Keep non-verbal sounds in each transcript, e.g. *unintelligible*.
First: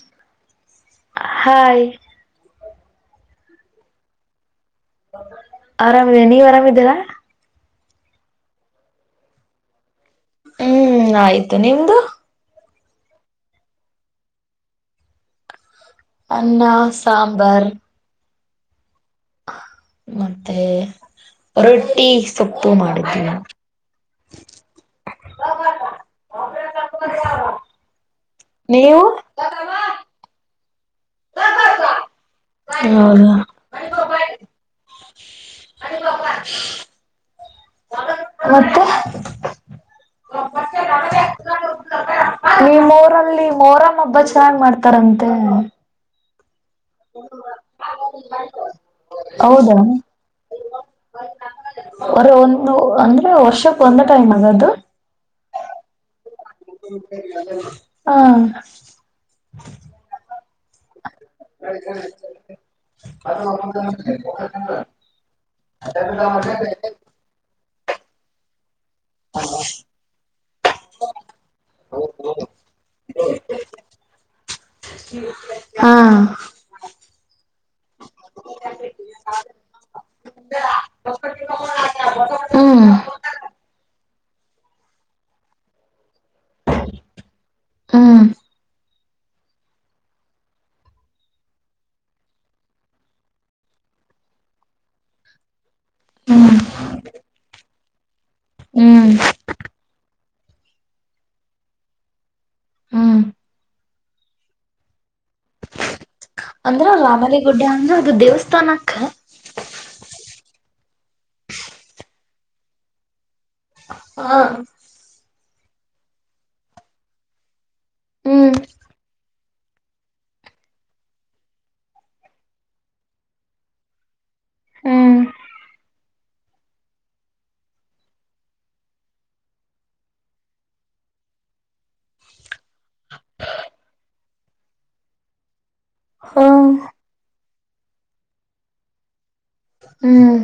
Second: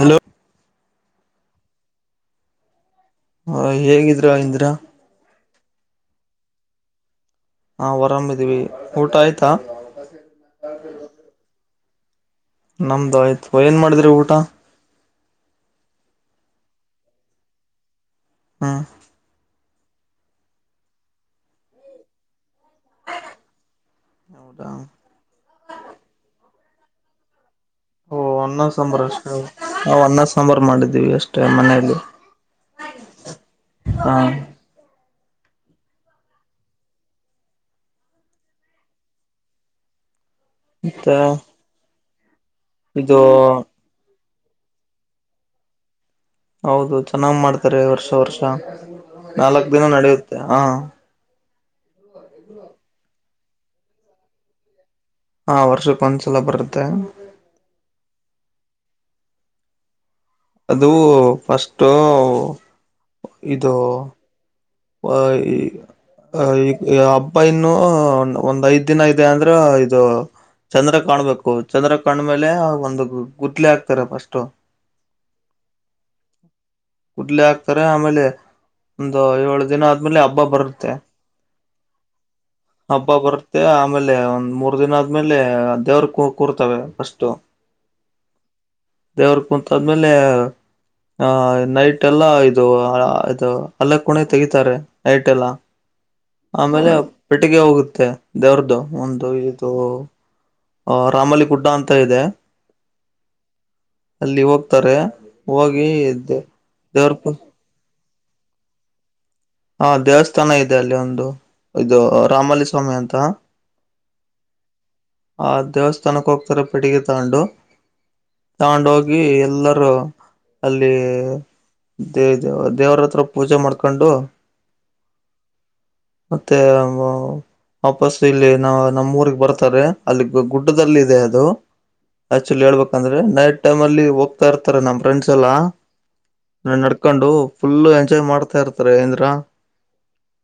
Hello hi hi ಹೇಗಿದ್ರ ಇಂದ್ರ. ಆರಾಮ್ ಇದ್ದೀನಿ ನೀವ್ ಆರಾಮಿದ್ದೀರಾ. ನಾವ್ ಆರಾಮಿದೀವಿ ಊಟ ಆಯ್ತಾ. ಹ್ಮ್ ಆಯ್ತು ನಿಮ್ದು. ನಮ್ದು ಆಯ್ತು ಏನ್ ಮಾಡಿದ್ರಿ ಊಟ. ಅನ್ನ ಸಾಂಬಾರ್ ಹಾ ಮತ್ತೆ ರೊಟ್ಟಿ ಸೊಪ್ಪು ಮಾಡಿದ್ವಿ. ಹೌದಾ ಓ ಅನ್ನ ಸಾಂಬಾರ್ ನೀವು ಅಷ್ಟ ನಾವು ಅನ್ನ ಸಾಂಬಾರ್ ಮಾಡಿದ್ದೀವಿ. ಅಷ್ಟೇ ಮನೆಯಲ್ಲಿ ಹೌದಾ ಹ ಅ ಬಪಾ *unintelligible* ಮತ್ತೆ ಮತ್ತೆ ನಿಮ್ಮ ಇದು ಊರಲ್ಲಿ ಮೋರಮ್ ಹಬ್ಬ ಚೆನ್ನಾಗ್ ಮಾಡ್ತಾರಂತೆ. ಹೌದು ಚೆನ್ನಾಗ್ ಮಾಡ್ತಾರೆ ವರ್ಷ ವರ್ಷ ನಾಲ್ಕ್ ದಿನ ನಡೆಯುತ್ತೆ ಹ ಒರೆ ಒಂದು ಅಂದ್ರೆ ವರ್ಷಕ್ ಒಂದೇ ಟೈಮ್ ಆಗದು. ಹಾ ವರ್ಷಕ್ಕೆ ಒಂದ್ಸಲ ಬರುತ್ ಹಾ ಅದು ಫಸ್ಟು ಇದು *inaudible* ಆ ಈ ಈ ಹಬ್ಬಇನ್ನು ಒಂದ್ ಐದ್ ದಿನ ಇದೆ ಅಂದ್ರ ಇದು ಚಂದ್ರ ಕಾಣ್ಬೇಕು. ಚಂದ್ರ ಕಂಡ್ಮೇಲೆ ಒಂದು ಗುತ್ಲೆ ಹಾಕ್ತಾರೆ ಫಸ್ಟ್. ಹಾ ಕುೂಡ್ಲೆ ಹಾಕ್ತಾರೆ ಆಮೇಲೆ ಒಂದು ಏಳು ದಿನ ಆದ್ಮೇಲೆ ಹಬ್ಬ ಬರುತ್ತೆ. ಹ್ಮ್ ಹಬ್ಬ ಬರುತ್ತೆ ಆಮೇಲೆ ಒಂದ್ ಮೂರ್ ದಿನ ಆದ್ಮೇಲೆ ದೇವ್ರ ಕೂ. ಕೂರ್ತವೆ ಹ್ಮ್ ದೇವ್ರ ಕುೂಂತಾದ್ಮೇಲೆ. ಆನೈಟ್ ಎಲ್ಲ ಇದು ಇದು ಅಲ್ಲ ಕೂಣೆ ತೆಗೀತಾರೆ ನೈಟ್ ಎಲ್ಲ. ಹ್ಮ್ ಆಮೇಲೆ ಪೆಟ್ಟಿಗೆ ಹೋಗುತ್ತೆ ದೇವ್ರ್ದು ಹ್ಮ್ ಒಂದು ಇದು. ಅ ರಾಮಲಿಗುಡ್ಡ ಅಂತ ಇದೆ. ಹ್ಮ ಅಲ್ಲಿ ಹೋಗ್ತಾರೆ ಹೋಗಿ ಇದ್ದೆ. ಅಂದ್ರ ರಾಮಲಿಗುಡ್ಡೆ ಅಂದ್ರ ಅದು ದೇವಸ್ಥಾನಕ್ಕ. ಹಾ ದೇವಸ್ಥಾನ ಇದೆ ಅಲ್ಲಿ ಒಂದು ಇದು ರಾಮಲ್ಲಿ ಸ್ವಾಮಿ ಅಂತ. ಹಾ ಆ ದೇವಸ್ಥಾನಕ್ಕೆ ಹೋಗ್ತಾರೆ ಪೆಟಿಗೆ ತಕೊಂಡು. ಹ್ಮ್ ತಗೊಂಡು ಹೋಗಿ ಎಲ್ಲರೂ. ಅಲ್ಲಿ ದೇವರ ಹತ್ರ ಪೂಜೆ ಮಾಡ್ಕೊಂಡು. ಹ್ಮ್ ಮತ್ತೆ ವಾಪಸ್ ಇಲ್ಲಿ ನಾ ನಮ್ಮ ಊರಿಗೆ ಬರ್ತಾರೆ ಅಲ್ಲಿ ಗುಡ್ಡದಲ್ಲಿ ಇದೆ ಅದು. ಆಕ್ಚುಲಿ ಹೇಬೇಕಂದ್ರೆ ನೈಟ್ ಟೈಮ ಅಲ್ಲಿ ಹೋಗ್ತಾ ಇರ್ತಾರೆ ನಮ್ಮ್ ಫ್ರೆಂಡ್ ಎಲ್ಲಾ. ಹ ನಡ್ಕೊಂಡು ಫುಲ್ ಎಂಜಾಯ್ ಮಾಡ್ತಾ ಇರ್ತಾರೆ ಅಂದ್ರ ಹ್ಮ್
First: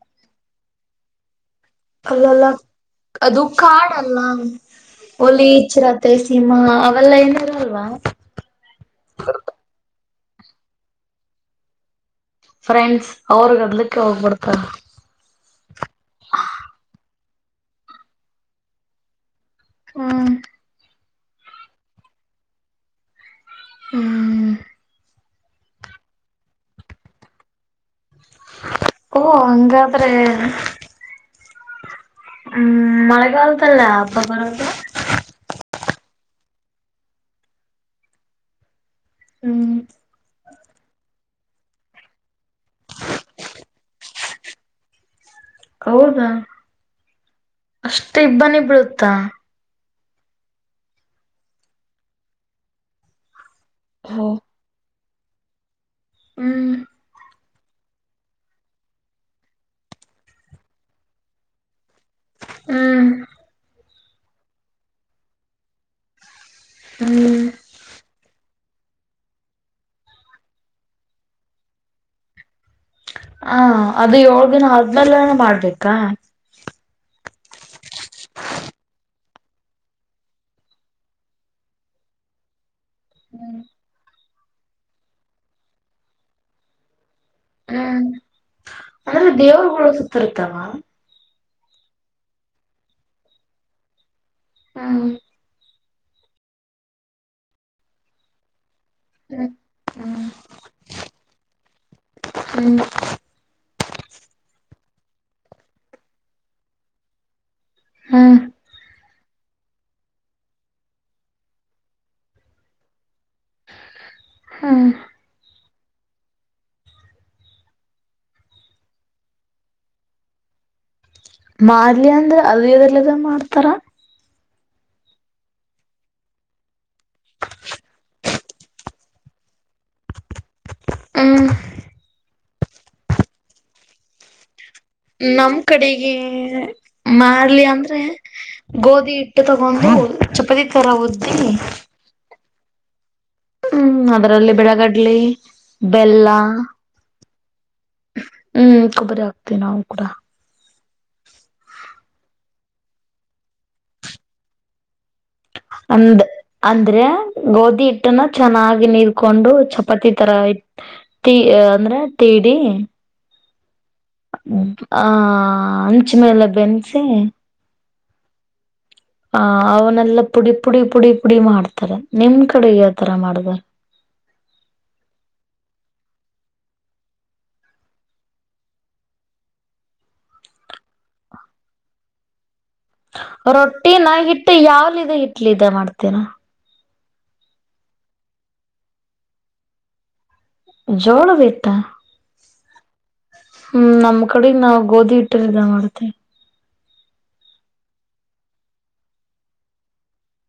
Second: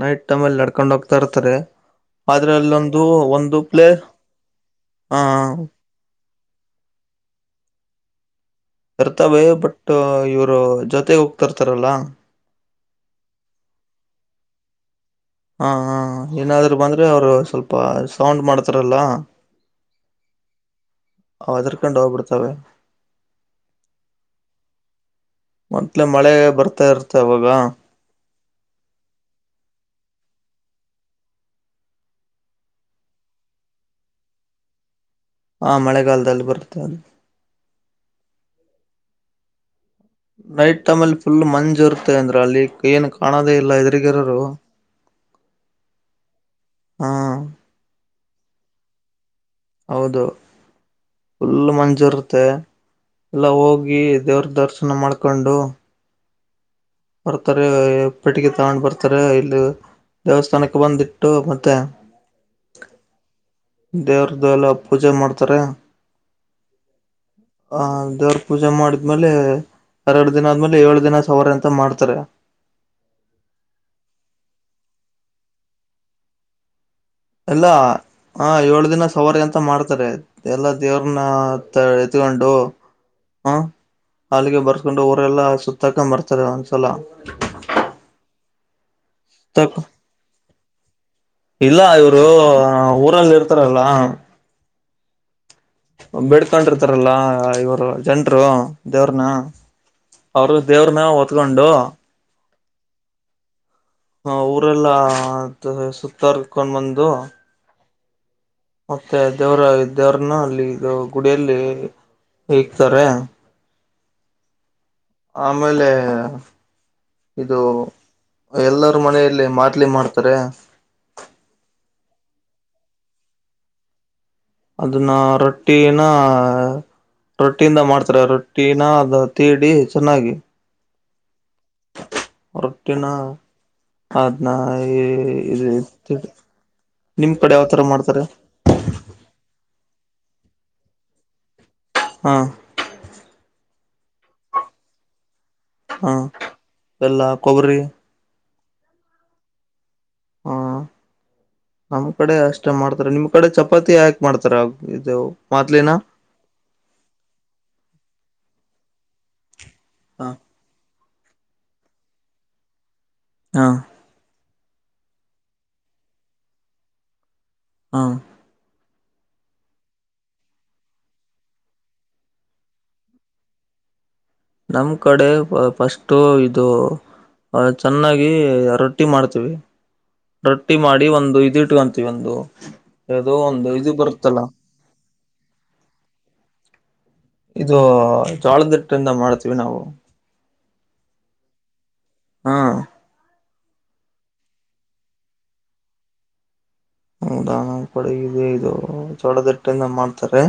ನೈಟ್ ಟೈಮ್ಲ್ಲಿ ನಡ್ಕೊಂಡ್ ಹೋಗ್ತಾ ಇರ್ತಾರೆ. ಅಲ್ಲಲ್ಲ ಆದ್ರೆ ಅಲ್ಲೊಂದು ಅದು ಒಂದು ಪ್ಲೇ ಕಾಡಲ್ಲ ಅಲ್ಲ ಆ ಹುಲಿ ಚಿರತೆ. ಸಿಂಹ ಅವೆಲ್ಲ ಏನು ಇರಲ್ವ. ಇರ್ತವೆ ಬಟ್ ಇವರು ಜೊತೆಗೆ ಹೋಗ್ತರ್ತಾರಲ್ಲ. ಫ್ರೆಂಡ್ಸ್ ಅವ್ರಿಗೆ ಅದಲಿಕ್ಕೆ ಹೋಗ್ಬಿಡ್ತಾರೆ. ಹಾ ಹಾ ಏನಾದ್ರು ಬಂದ್ರೆ ಅವ್ರು ಸ್ವಲ್ಪ ಸೌಂಡ್ ಮಾಡ್ತಾರಲ್ಲ. ಹ್ಮ ಹೆದ್ದಾರಿಕೊಂಡು ಹೋಗ್ಬಿಡ್ತವೆ *inaudible* ಮೊದ್ಲೇ ಮಳೆ ಬರ್ತಾ ಇರುತ್ತೆ ಅವಾಗ. ಓ ಹಂಗಾದ್ರೆ. ಹ್ಮ್ ಮಳೆಗಲದಲ್ಲ ಹಬ್ಬ ಬರೋದು. ಹಾ ಮಳೆಗಾಲದಲ್ಲಿ ಬರುತ್ತೆ. ಹ್ಮ್ ನೈಟ್ ಟೈಮ್ ಅಲ್ಲಿ ಫುಲ್ ಮಂಜ್ ಇರುತ್ತೆ ಅಂದ್ರೆ ಅಲ್ಲಿ ಏನ್ ಕಾಣೋದೇ ಇಲ್ಲ ಎದರಿಗಿರರು. *inaudible* ಹೌದಾ ಹಾ ಅಷ್ಟ ಇಬ್ಬನೀ ಬೀಳುತ್ತಾ ಹೌದು ಫುಲ್ ಮಂಜೂರುತ್ತೆ ಎಲ್ಲ ಹೋಗಿ. ಹ್ಮ್ ದೇವ್ರು ದರ್ಶನ ಮಾಡ್ಕೊಂಡು. ಹ್ಮ್ ಬರ್ತಾರೆ ಪೆಟಿಗೆ ತಗೊಂಡ್ ಬರ್ತಾರೆ ಇಲ್ಲಿ ದೇವಸ್ಥಾನಕ್ಕೆ ಬಂದಿಟ್ಟು ಮತ್ತೆ. ಹ್ಮ್ ದೇವ್ರ್ದ ಎಲ್ಲ ಪೂಜೆ ಮಾಡ್ತಾರೆ. ಹ್ಮ್ ಆ ದೇವ್ರ ಪೂಜೆ ಮಾಡಿದ್ಮೇಲೆ ಎರಡು ದಿನ ಆದ್ಮೇಲೆ ಏಳು ದಿನ ಸಾವಾರೆ ಅಂತ. ಮಾಡ್ತಾರೆ. ಹಾ ಅದು ಏಳ್ ದಿನ ಆದ್ಮೇಲೆನೆ ಮಾಡ್ಬೇಕಾ. ಎಲ್ಲ ಹಾ ಏಳು ದಿನ ಸವಾರಿ ಅಂತ ಮಾಡ್ತಾರೆ. ಎಲ್ಲ ದೇವ್ರನ್ನ ಎತ್ಕೊಂಡು. ಹ ಹ್ಮ್ ಅಲ್ಲಿಗೆ ಬರ್ಸ್ಕೊಂಡು ಊರೆಲ್ಲ ಸುತ್ತಾಕೊಂಡು ಬರ್ತಾರೆ ಒಂದ್ಸಲ. ಹ್ಮ್ ಅಂದ್ರೆ ಸುತ್ತಾಕ ದೇವರುಗಳು ಸುತ್ತಿರ್ತಾವ. ಇಲ್ಲ ಇವ್ರು ಊರಲ್ಲಿ ಇರ್ತಾರಲ್ಲ. ಹ್ಮ್ ಬೇಡ್ಕೊಂಡಿರ್ತಾರಲ್ಲ ಇವರು ಜನ್ರು. ದೇವ್ರನ್ನ ಹ್ಮ್ ಅವ್ರ ದೇವ್ರನ್ನ ಹೊತ್ಕೊಂಡು. ಹ್ಮ ಹ ಊರೆಲ್ಲ ಸುತ್ತರ್ಕೊಂಡ್ ಬಂದು. ಹಾ ಮತ್ತೆ ದೇವರ ದೇವರನ್ನ ಅಲ್ಲಿ ಇದು ಗುಡಿಯಲ್ಲಿ ಇಕ್ತಾರೆ. ಹಾ ಆಮೇಲೆ ಇದು ಎಲ್ಲರ ಮನೆಯಲ್ಲಿ ಮಾದಲಿ ಮಾಡ್ತಾರೆ. ಮಾರ್ಲಿ ಅಂದ್ರೆ ಅದು ಇದೆಲ್ಲದ ಮಾಡ್ತಾರಾ. ಅದನ್ನ ರೊಟ್ಟಿನ. ರೊಟ್ಟಿಯಿಂದ ಮಾಡ್ತಾರೆ ರೊಟ್ಟಿನ ಅದು ತೀಡಿ ಚೆನ್ನಾಗಿ. ಹ್ಮ್ ರೊಟ್ಟಿನ. ಅದ್ನ್ನ ಈ ನಮ್ ಕಡೆಗೆ ನಿಮ್ ಕಡೆ ಮಾಡ್ಲಿ ಯಾವತರ ಅಂದ್ರೆ ಮಾಡ್ತಾರೆ. ಗೋಧಿ ಹಿಟ್ಟು ತಗೊಂಡು ಚಪಾತಿ ತರ ಉದ್ದಿ ಹಾ ಹ್ಮ್ ಅದರಲ್ಲಿ ಬಿಳಗಡ್ಲಿ ಬೆಲ್ಲ. ಬೇಲ್ಲ ಕೊಬ್ಬರಿ ಹ್ಮ್ ಕೊಬ್ಬರಿ ಆಗ್ತೇವಿ ನಾವು ಕೂಡ ಹಾ ನಮ್ಮ್ ಕಡೆ ಅಷ್ಟ ಮಾಡ್ತಾರೆ ನಿಮ್ ಕಡೆ ಚಪಾತಿ ಯಾಕ ಮಾಡ್ತಾರ ಇದು. ಮೊದ್ಲಿನ ಅಂದ ಅಂದ್ರೆ ಗೋಧಿ ಹಿಟ್ಟನ ಚೆನ್ನಾಗಿ ನೀರ್ಕೊಂಡು. ಚಾಪತಿ ಹ ತರ ಅಂದ್ರೆ ತೀಡಿ ಹಾ ಆ ಅಂಚ ಮೇಲೆ ಬೆನ್ಸಿ. ಹಾ ಆ ಅವನೆೆಲ್ಲಾ ಪುಡಿ ಪುಡಿ ಪುಡಿ ಪುಡಿ ಮಾಡ್ತಾರೆ ನಿಮ್ ಕಡೆ ಯಾವತರ ಮಾಡೋದು. ನಮ್ ಕಡೆ ಫಸ್ಟು ಇದು. *unintelligible* ಚೆನ್ನಾಗಿ ರೊಟ್ಟಿ ಮಾಡ್ತೀವಿ. ರೊಟ್ಟಿ ಮಾಡಿ ಒಂದು ಇದ ಇಟ್ಕೊಂತೀವ ಒಂದು. ಯಾವುದೋ ಒಂದು ಇದು ರೊಟ್ಟಿನ ಬರುತ್ತಲ್ಲ ಹಿಟ್ಟು *unintelligible* ಇಟ್ಲಿ ಇದ ಮಾಡ್ತೀನ. ಇದು ಜೋಳದಿಟ್ಟಿಂದ ಮಾಡ್ತೀವಿ ನಾವು. ಜೋಳದ್ ಹಿಟ್ಟ. ಹಾ *unintelligible* ಹ್ಮ್ ನಮ್ ಕಡೆ ನಾವ್ ಗೋಧಿ ಹಟ್ಟನಿಂದ. *unintelligible* ಹೌದ ನಮ್ ಕಡೆ ಇದು ಇದು ಜೋಳದ್ ಹಿಟ್ಟಯಿಂದ ಮಾಡ್ತಾರೆ.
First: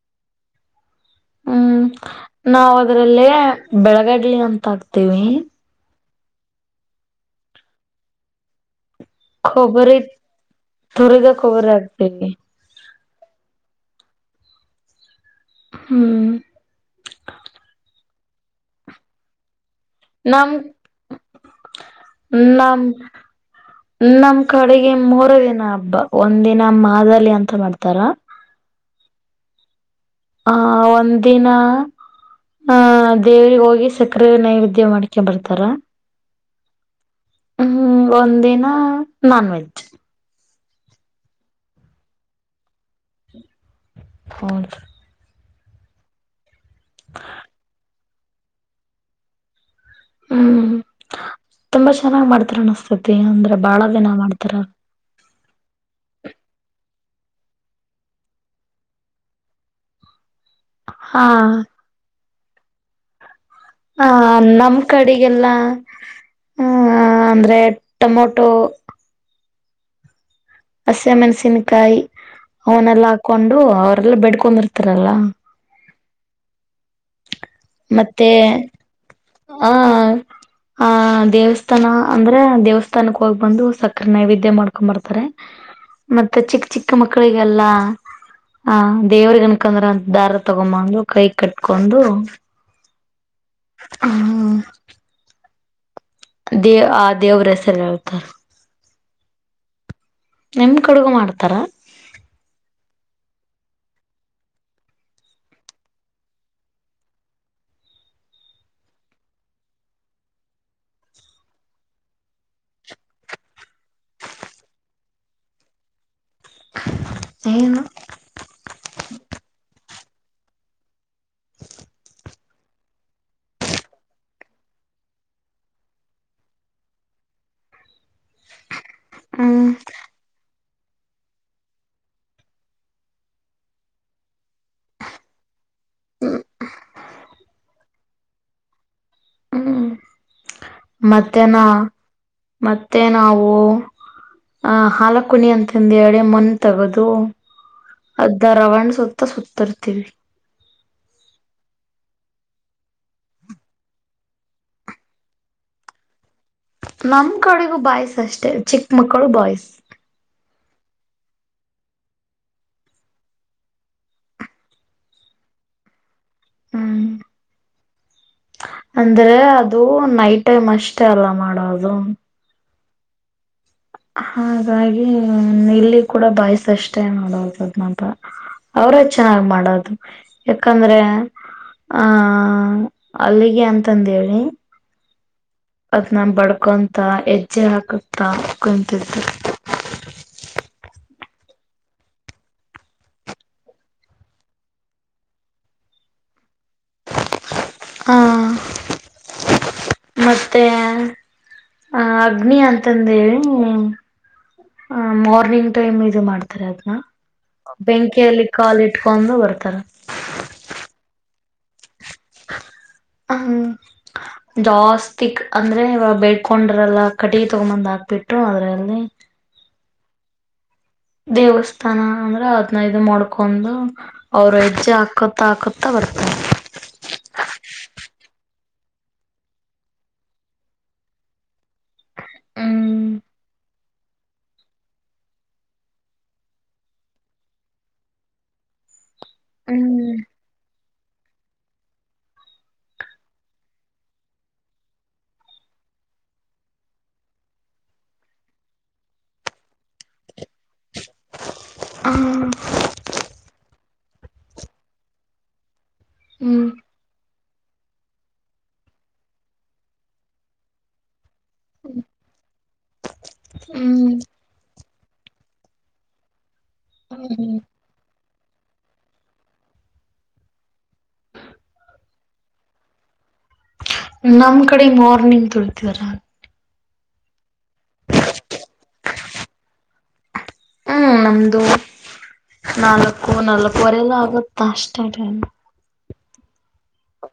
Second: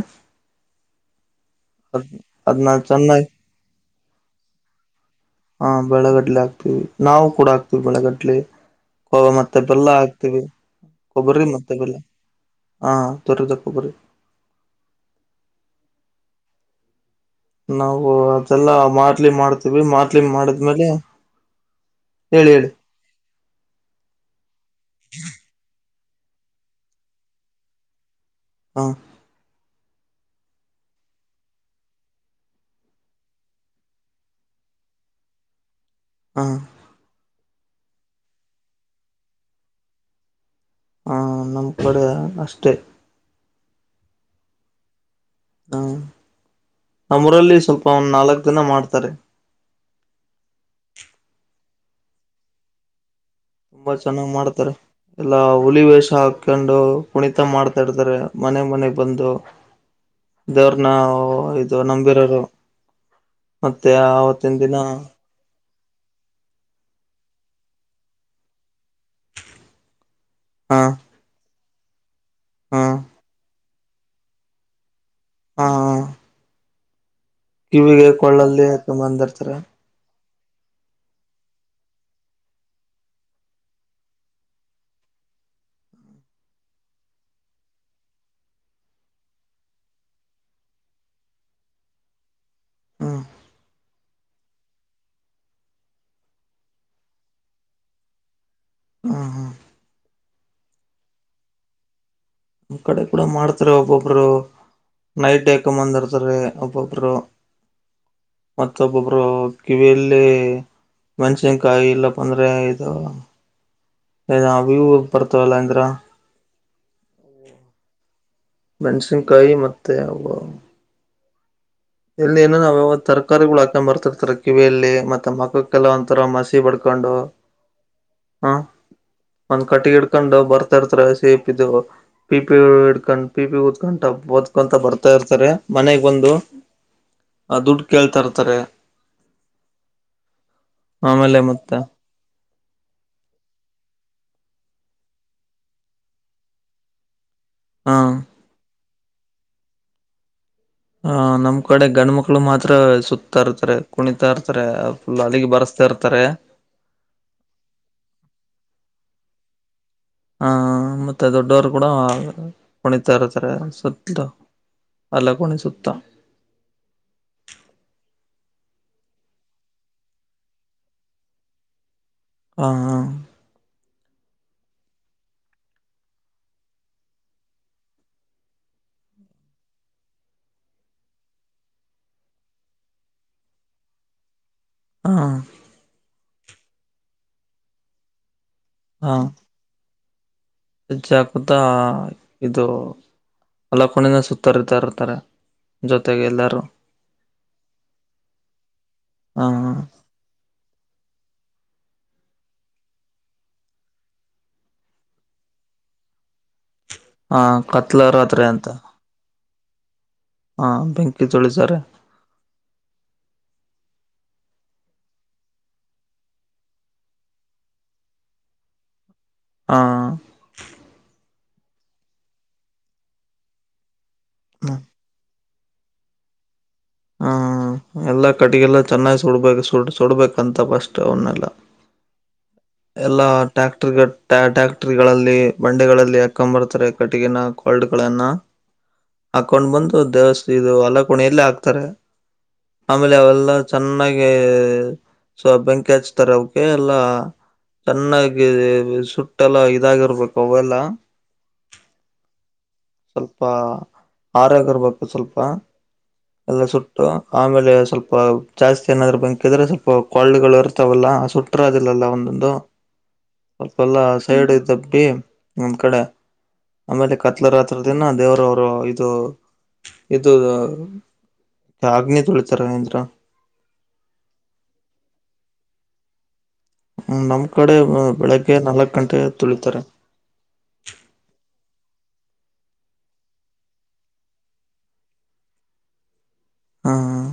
ಹ್ಮ್ ಅದ್ ಅದನ್ನ ನಾವ ಚೆನ್ನಾಗಿ ಅದ್ರಲ್ಲೇ ಬೆಳಗಡ್ಲಿ ಅಂತ ಹಾಕ್ತೇವಿ. ಹ ಬೆಳಗಡ್ಲೆ ಹಾಕ್ತಿವಿ ನಾವು ಕೂಡ ಹಾಕ್ತಿವಿ ಬೆಳಗಡ್ಲೆ. *unintelligible* ಮತ್ತೆ ಬೆಲ್ಲ ಕೊಬ್ಬರಿ ಹಾಕ್ತಿವಿ ತುರಿದ ಕೊಬ್ಬರಿಗೆ ಕೊಬ್ಬರಿ ಮತ್ತೆ ಬೆಲ್ಲ. ಹಾಕ್ತಿವಿ ಹಾ ತುರಿದ ಕೊಬರಿ. ಹ್ಮ್ ನಾವು ಅದೆಲ್ಲಾ *unintelligible* ಮಾಡ್ತೀವಿ *unintelligible* ನಮ್ ಮಾಡಿದ್ಮೇಲೆ *unintelligible* ಹೇಳಿ ಹೇಳಿ ನಮ್ ನಮ್ ಕಡೆಗೆ ಮೂರೆ ದಿನ ಹಬ್ಬ ಒಂದ್ ದಿನ ಮಾದಲಿ ಅಂತ ಮಾಡ್ತಾರ. ಹಾ *unintelligible* ಹ ಒಂದ ದಿನ ಹ ದೇವ್ರಿಗ್ ಹೋಗಿ ಸಕ್ಕರೆ ನೈವೇದ್ಯ ಮಾಡಿಕ್ಕಿ ಬರ್ತಾರ. ಹಾ ಹ್ಮ್ ಒಂದಿನ ನಾನ್ ವೆಜ್. ಹ ನಮ್ ಕಡೆ ಅಷ್ಟೇ. ಹೌದ್ *unintelligible* *unintelligible* ನಮೂರಲ್ಲಿ ಸ್ವಲ್ಪ ಒಂದ್ ನಾಲ್ಕ್ ದಿನ ಮಾಡ್ತಾರೆ. ಹ್ಮ್ ತುಂಬಾ ಚೆನ್ನಾಗ್ ಮಾಡ್ತಾರ *unintelligible* ಅಂದ್ರೆ ಬಾಳ ತುಂಬಾ ದಿನ ಚೆನ್ನಾಗ್ ಮಾಡ್ತಾರ. ಮಾಡ್ತಾರೆ ಎಲ್ಲಾ ಹುಲಿ ವೇಷ ಹಾಕೊಂಡು ಕುಣಿತ ಮಾಡ್ತಾ ಇರ್ತಾರೆ ಮನೆ ಮನೆಗ್ ಬಂದು. ದೇವ್ರನ ಹಾ ಇದು ನಂಬಿರೋರು. ಮತ್ತೆ ಆ ಆವತ್ತಿನ ದಿನ *unintelligible* ಆ ಅಂದ್ರೆ ಟೊಮೊಟೊ ಹ *unintelligible* ಮೆಣಸಿನ್ಕಾಯಿ ಹ ಅವನೆಲ್ಲಾ ಹಾಕೊಂಡು ಅವರೆಲ್ಲ ಬೆಡ್ಕೊಂಡಿರ್ತಾರಲ್ಲ. ಹಾ *unintelligible* ಕಿವಿಗೆ ಮತ್ತೆ ಕೊಳ್ಳಲ್ಲಿ ಹಾಕೊಂಬಂದಿರ್ತಾರೆ ಹ ಆ ದೇವಸ್ಥಾನ ಅಂದ್ರೆ ದೇವಸ್ಥಾನಕ್ಕೆ ಹೋಗ್ ಬಂದು ಸಕ್ಕರೆ ನೈವೇದ್ಯ ಮಾಡ್ಕೊಂಬರ್ತಾರೆ. ಮತ್ತೆ ಚಿಕ್ಕ್ ಚಿಕ್ಕ ಮಕ್ಕಳಿಗೆಲ್ಲ ಹ ದೇವ್ರ *unintelligible* ದಾರ ತಗೊಬಂದು ಕೈಕ್ ಕಟ್ಕೊಂಡು ಹಾ *unintelligible* *unintelligible* *unintelligible* ಆ ದೇವ್ರ ಹೆಸರ ಹೇಳ್ತಾರ. ಹು ಹು *unintelligible* *unintelligible* ಕಡುಗು ಮಾಡ್ತಾರಾ. *unintelligible* ಕೂಡ ಮಾಡ್ತಾರೆ ಒಬ್ಬೊಬ್ರು. ನೈಟ್ ಎಕಂಬಂದಿರ್ತಾರೆ *unintelligible* ಒಬ್ಬೊಬ್ಬರು. ಮತ್ತ್ ಒಬ್ಬೊಬ್ರು ಕಿವಿಯಲ್ಲಿ *unintelligible* ಇಲ್ಲ ಬಂದ್ರೆ ಇದು. *unintelligible* ಬರ್ತವಲ್ಲ ಅಂದ್ರ ಏನು ಮೆಣ್ಸಿನ್ಕಾಯಿ ಮತ್ತೆ ಅವು *inaudible* ಇಲ್ಲಿ ಏನ್ ಏ ಅವ ತರಕಾರಿಗಳ ಹಾಕೊಂಡ್ ಬರ್ತಿರ್ತಾರ ಕಿವಿಯಲ್ಲಿ ಮತ್ತ ಮಖಕ್ಕೆಲ್ಲ ಒಂಥರ ಮಸಿ ಬಡ್ಕೊಂಡು ಹ್ಮ ಒಂದ್ ಹ್ಮ್ ಕಟ್ಟಿಗಿ ಅಕೊಂಡ ಬರ್ತಇರ್ತಾರ ಸೀಪ್ ಇದು ಪಿ ಪಿ ಇಡ್ಕೊಂಡ್ ಪಿ ಪಿ ಉತ್ಕೊಂಡ ಟಪ್ ಕೊಂತ ಬರ್ತಾ ಇರ್ತಾರೆ ಮನೆಗ ಬಂದು *inaudible* ಆ ದುಡ್ಡ ಕೇಳ್ತಾ ಇರ್ತಾರೆ. ಹ್ಮ ಮತ್ತೆ ನಾ ಮತ್ತೆ ನಾವು ಅ ಹಾಲ ಕುಣಿ ಅಂತಂದ ಹೇಳಿ ಮನ್ನ ತಗದು ಹಾ ದ್ದ ರಾವಣ್ ಸುತ್ತ ಸುತ್ತಿರ್ತೀವಿ. ಆ ನಮ್ಮ ಕಡೆ ಗಂಡ ಮಕ್ಳು ಮಾತ್ರ ಸುತ್ತಾ ಇರ್ತಾರೆ ಕುಣಿತಾ ಇರ್ತ್ತರೆ. ಅಲ್ಲಿಗ ಬರಸ್ತಾ ಇರ್ತಾರೆ. ನಮ್ಮ ಕಡಿಗೂ ಬಾಯ್ಸ್ ಅಷ್ಟೇ ಚಿಕ್ಕ ಮಕ್ಕಳು ಬಾಯ್ಸ್. ಆ ಮತ್ತ ದೊಡ್ಡವರ ಕೂಡ ಕುಣಿತಾ ಇರ್ತಾರೆ ಸುತ್ತ ಅಲ್ಲ ಕುಣ ಸುತ್ತಾ *inaudible* ಅಂದ್ರ ಅದು ನೈಟ್ ಟೈಮ್ ಅಷ್ಟ ಅಲ ಮಾಡೋದು. ಹಾ ಹಾಗಾಗಿ ಇಲ್ಲಿ ಕೂಡ ಬಾಯ್ಸ್ ಅಷ್ಟೇ ನೋಡೋದ ನಂತ ಅವ್ರ ಚೆನ್ನಾಗ ಮಾಡೋದು ಯಾಕಂದ್ರೆ ಆ ಅಲ್ಲಿಗೆ ಅಂತಾಂದ ಹೇಳಿ ಹಾ ಅದ್ನ ಬಡ್ಕೊಂತ ಎಜ್ಜೆ ಹಾಕುತ್ತ ಕುಂತ ಹಾ ಹೆಜ್ಜೆ ಹಾಕುತ್ತ ಇದು ಅಲ್ಲ ಕುಣಿನ ಸುತ್ತರಿತಾ ಇರ್ತಾರೆ ಜೊತೆಗೆ ಎಲ್ಲರೂ ಆ ಹಾ ಮತ್ತೆ ಆ ಅಗ್ನಿ ಅಂತಂದ ಹೇಳಿ ಆ ಮಾರ್ನಿಂಗ್ ಟೈಮ್ ಇದು ಮಾಡ್ತಾರ ಅದ್ನ ಹಾ ಕತ್ಲ ರಾತ್ರಿ ಬೆಂಕಿಯಲ್ಲಿ ಕಾಲ ಇಟ್ ಟ್ಕೊಂದು ಬರ್ತಾರ. ಆ ಬೆಂಕಿ ತುಳಿತಾರೆ. *inaudible* ಜಾಸ್ತಿಕ್ ಅಂದ್ರೆ ಇವ ಬೆೇಳ್ಕೊಂಡ್ರಲ್ಲ ಕಟ್ಟಿಗೆ ತಗೊಂದು ಹಾಕ್ಬೀಟು ಅದ್ರಲ್ಲಿ ಆ ದೇವಸ್ಥಾನ ಅಂದ್ರ ಅದ್ನೈದು ಮಾಡ್ಕೊಂದು ಅವ್ರ ಹೆಜ್ಜೆ ಹಕ್ ಕುತ ಕುತ ಬರ್ತರೆ. ಆ ಎಲ್ಲಾ ಕಟ್ಟಿಗೆಲ್ಲ ಚೆನ್ನಾಗಿ ಸುಡ್ಬೇಕ ಸುಡ್ ಸುಡ್ಬೇಕಂತ ಫಸ್ಟ್ ಅವನ್ನೆಲ್ಲ ಹ್ಮ. ಎಲ್ಲಾ ಟ್ಯಾಕ್ಟ್ರ ಟ್ಯಾಕ್ಟರುಗಳಲ್ಲಿ ಬಂಡಿಗಳಲ್ಲಿ ಹಾಕ್ಕೊಂದ ಬರ್ತಾರೆ ಕಟ್ಟಿಗಿನ ಹಲ್ಡ್ಗನ್ನ ಹಾಕೊಂಡ ಬಂದು ದೇವಸ್ ಇದು ಅಲ ಕುಣಿ ಅಲ್ಲೇ ಹಾಕ್ತಾರೆ. ಆಮೇಲೆ ಅವೆಲ್ಲಾ ಚೆನ್ನಾಗಿ ಸೋ ಬೆಂಕಿ ಹಚ್ತಾರೆ ಅವಕ್ಕೆ ಎಲ್ಲಾ ಛೆನ್ನಾಗಿ ಸುಟ್ಟೆಲ್ಲ ಇದಾಗಿರ್ಬೇಕು ಅವೆಲ್ಲ ಹಾ..... ಸ್ವಲ್ಪ ಅರೊಗಿರ್ಬೇಕು ಸ್ವಲ್ಪ ಎಲ್ಲ ಸು... ಆಮೇಲೆ ಸ್ವಲ್ಪ ಜಾಸ್ತಿ ಏನಾದ್ರೂ ಬಂಕಿದ್ರೆ ಸ್ವಲ್ಪ ಕಳ್ಳಗಳು ಇರ್ತಾವಲ್ಲ ಸು. ಒಂದೊಂದು ಸ್ವಲ್ಪಲ್ಲ ಸೈಡ್ ಇದ್ದ ಬಿ ಒಂದ್ ಕಡೆ ಆಮೇಲೆ ಕತ್ಲರಾತ್ರ ದಿನ ದೇವರವರು ಇದು ಇದು. ಅಗ್ನಿ ತೊಳಿತಾ ಅಲ್ಲಿತಂತ್ರಾ. ನಮ್ ಕಡೆ ಮಾರ್ನಿಂಗ್ ತುಳಿತರ. ಹ್ಮ ನಮ್ ಕಡೆ ಬೆಳಿಗ್ಗೆ ನಾಲ್ಕಕ್ ಗಂಟೆ ತುಳಿತಾರ. ಹ್ಮ್ ನಮ್ದು ನಾಲ್ಕು ನಾಲ್ಕುವರೆ ಎಲ್ಲ ಆಗುತ್ತ ಅಷ್ಟೇ ಟೈಮ್. ಹಾ ಹಾ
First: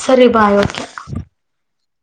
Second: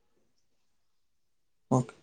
ಸರಿ ಬಾಯ್ ಓಕೆ. ಓಕೆ.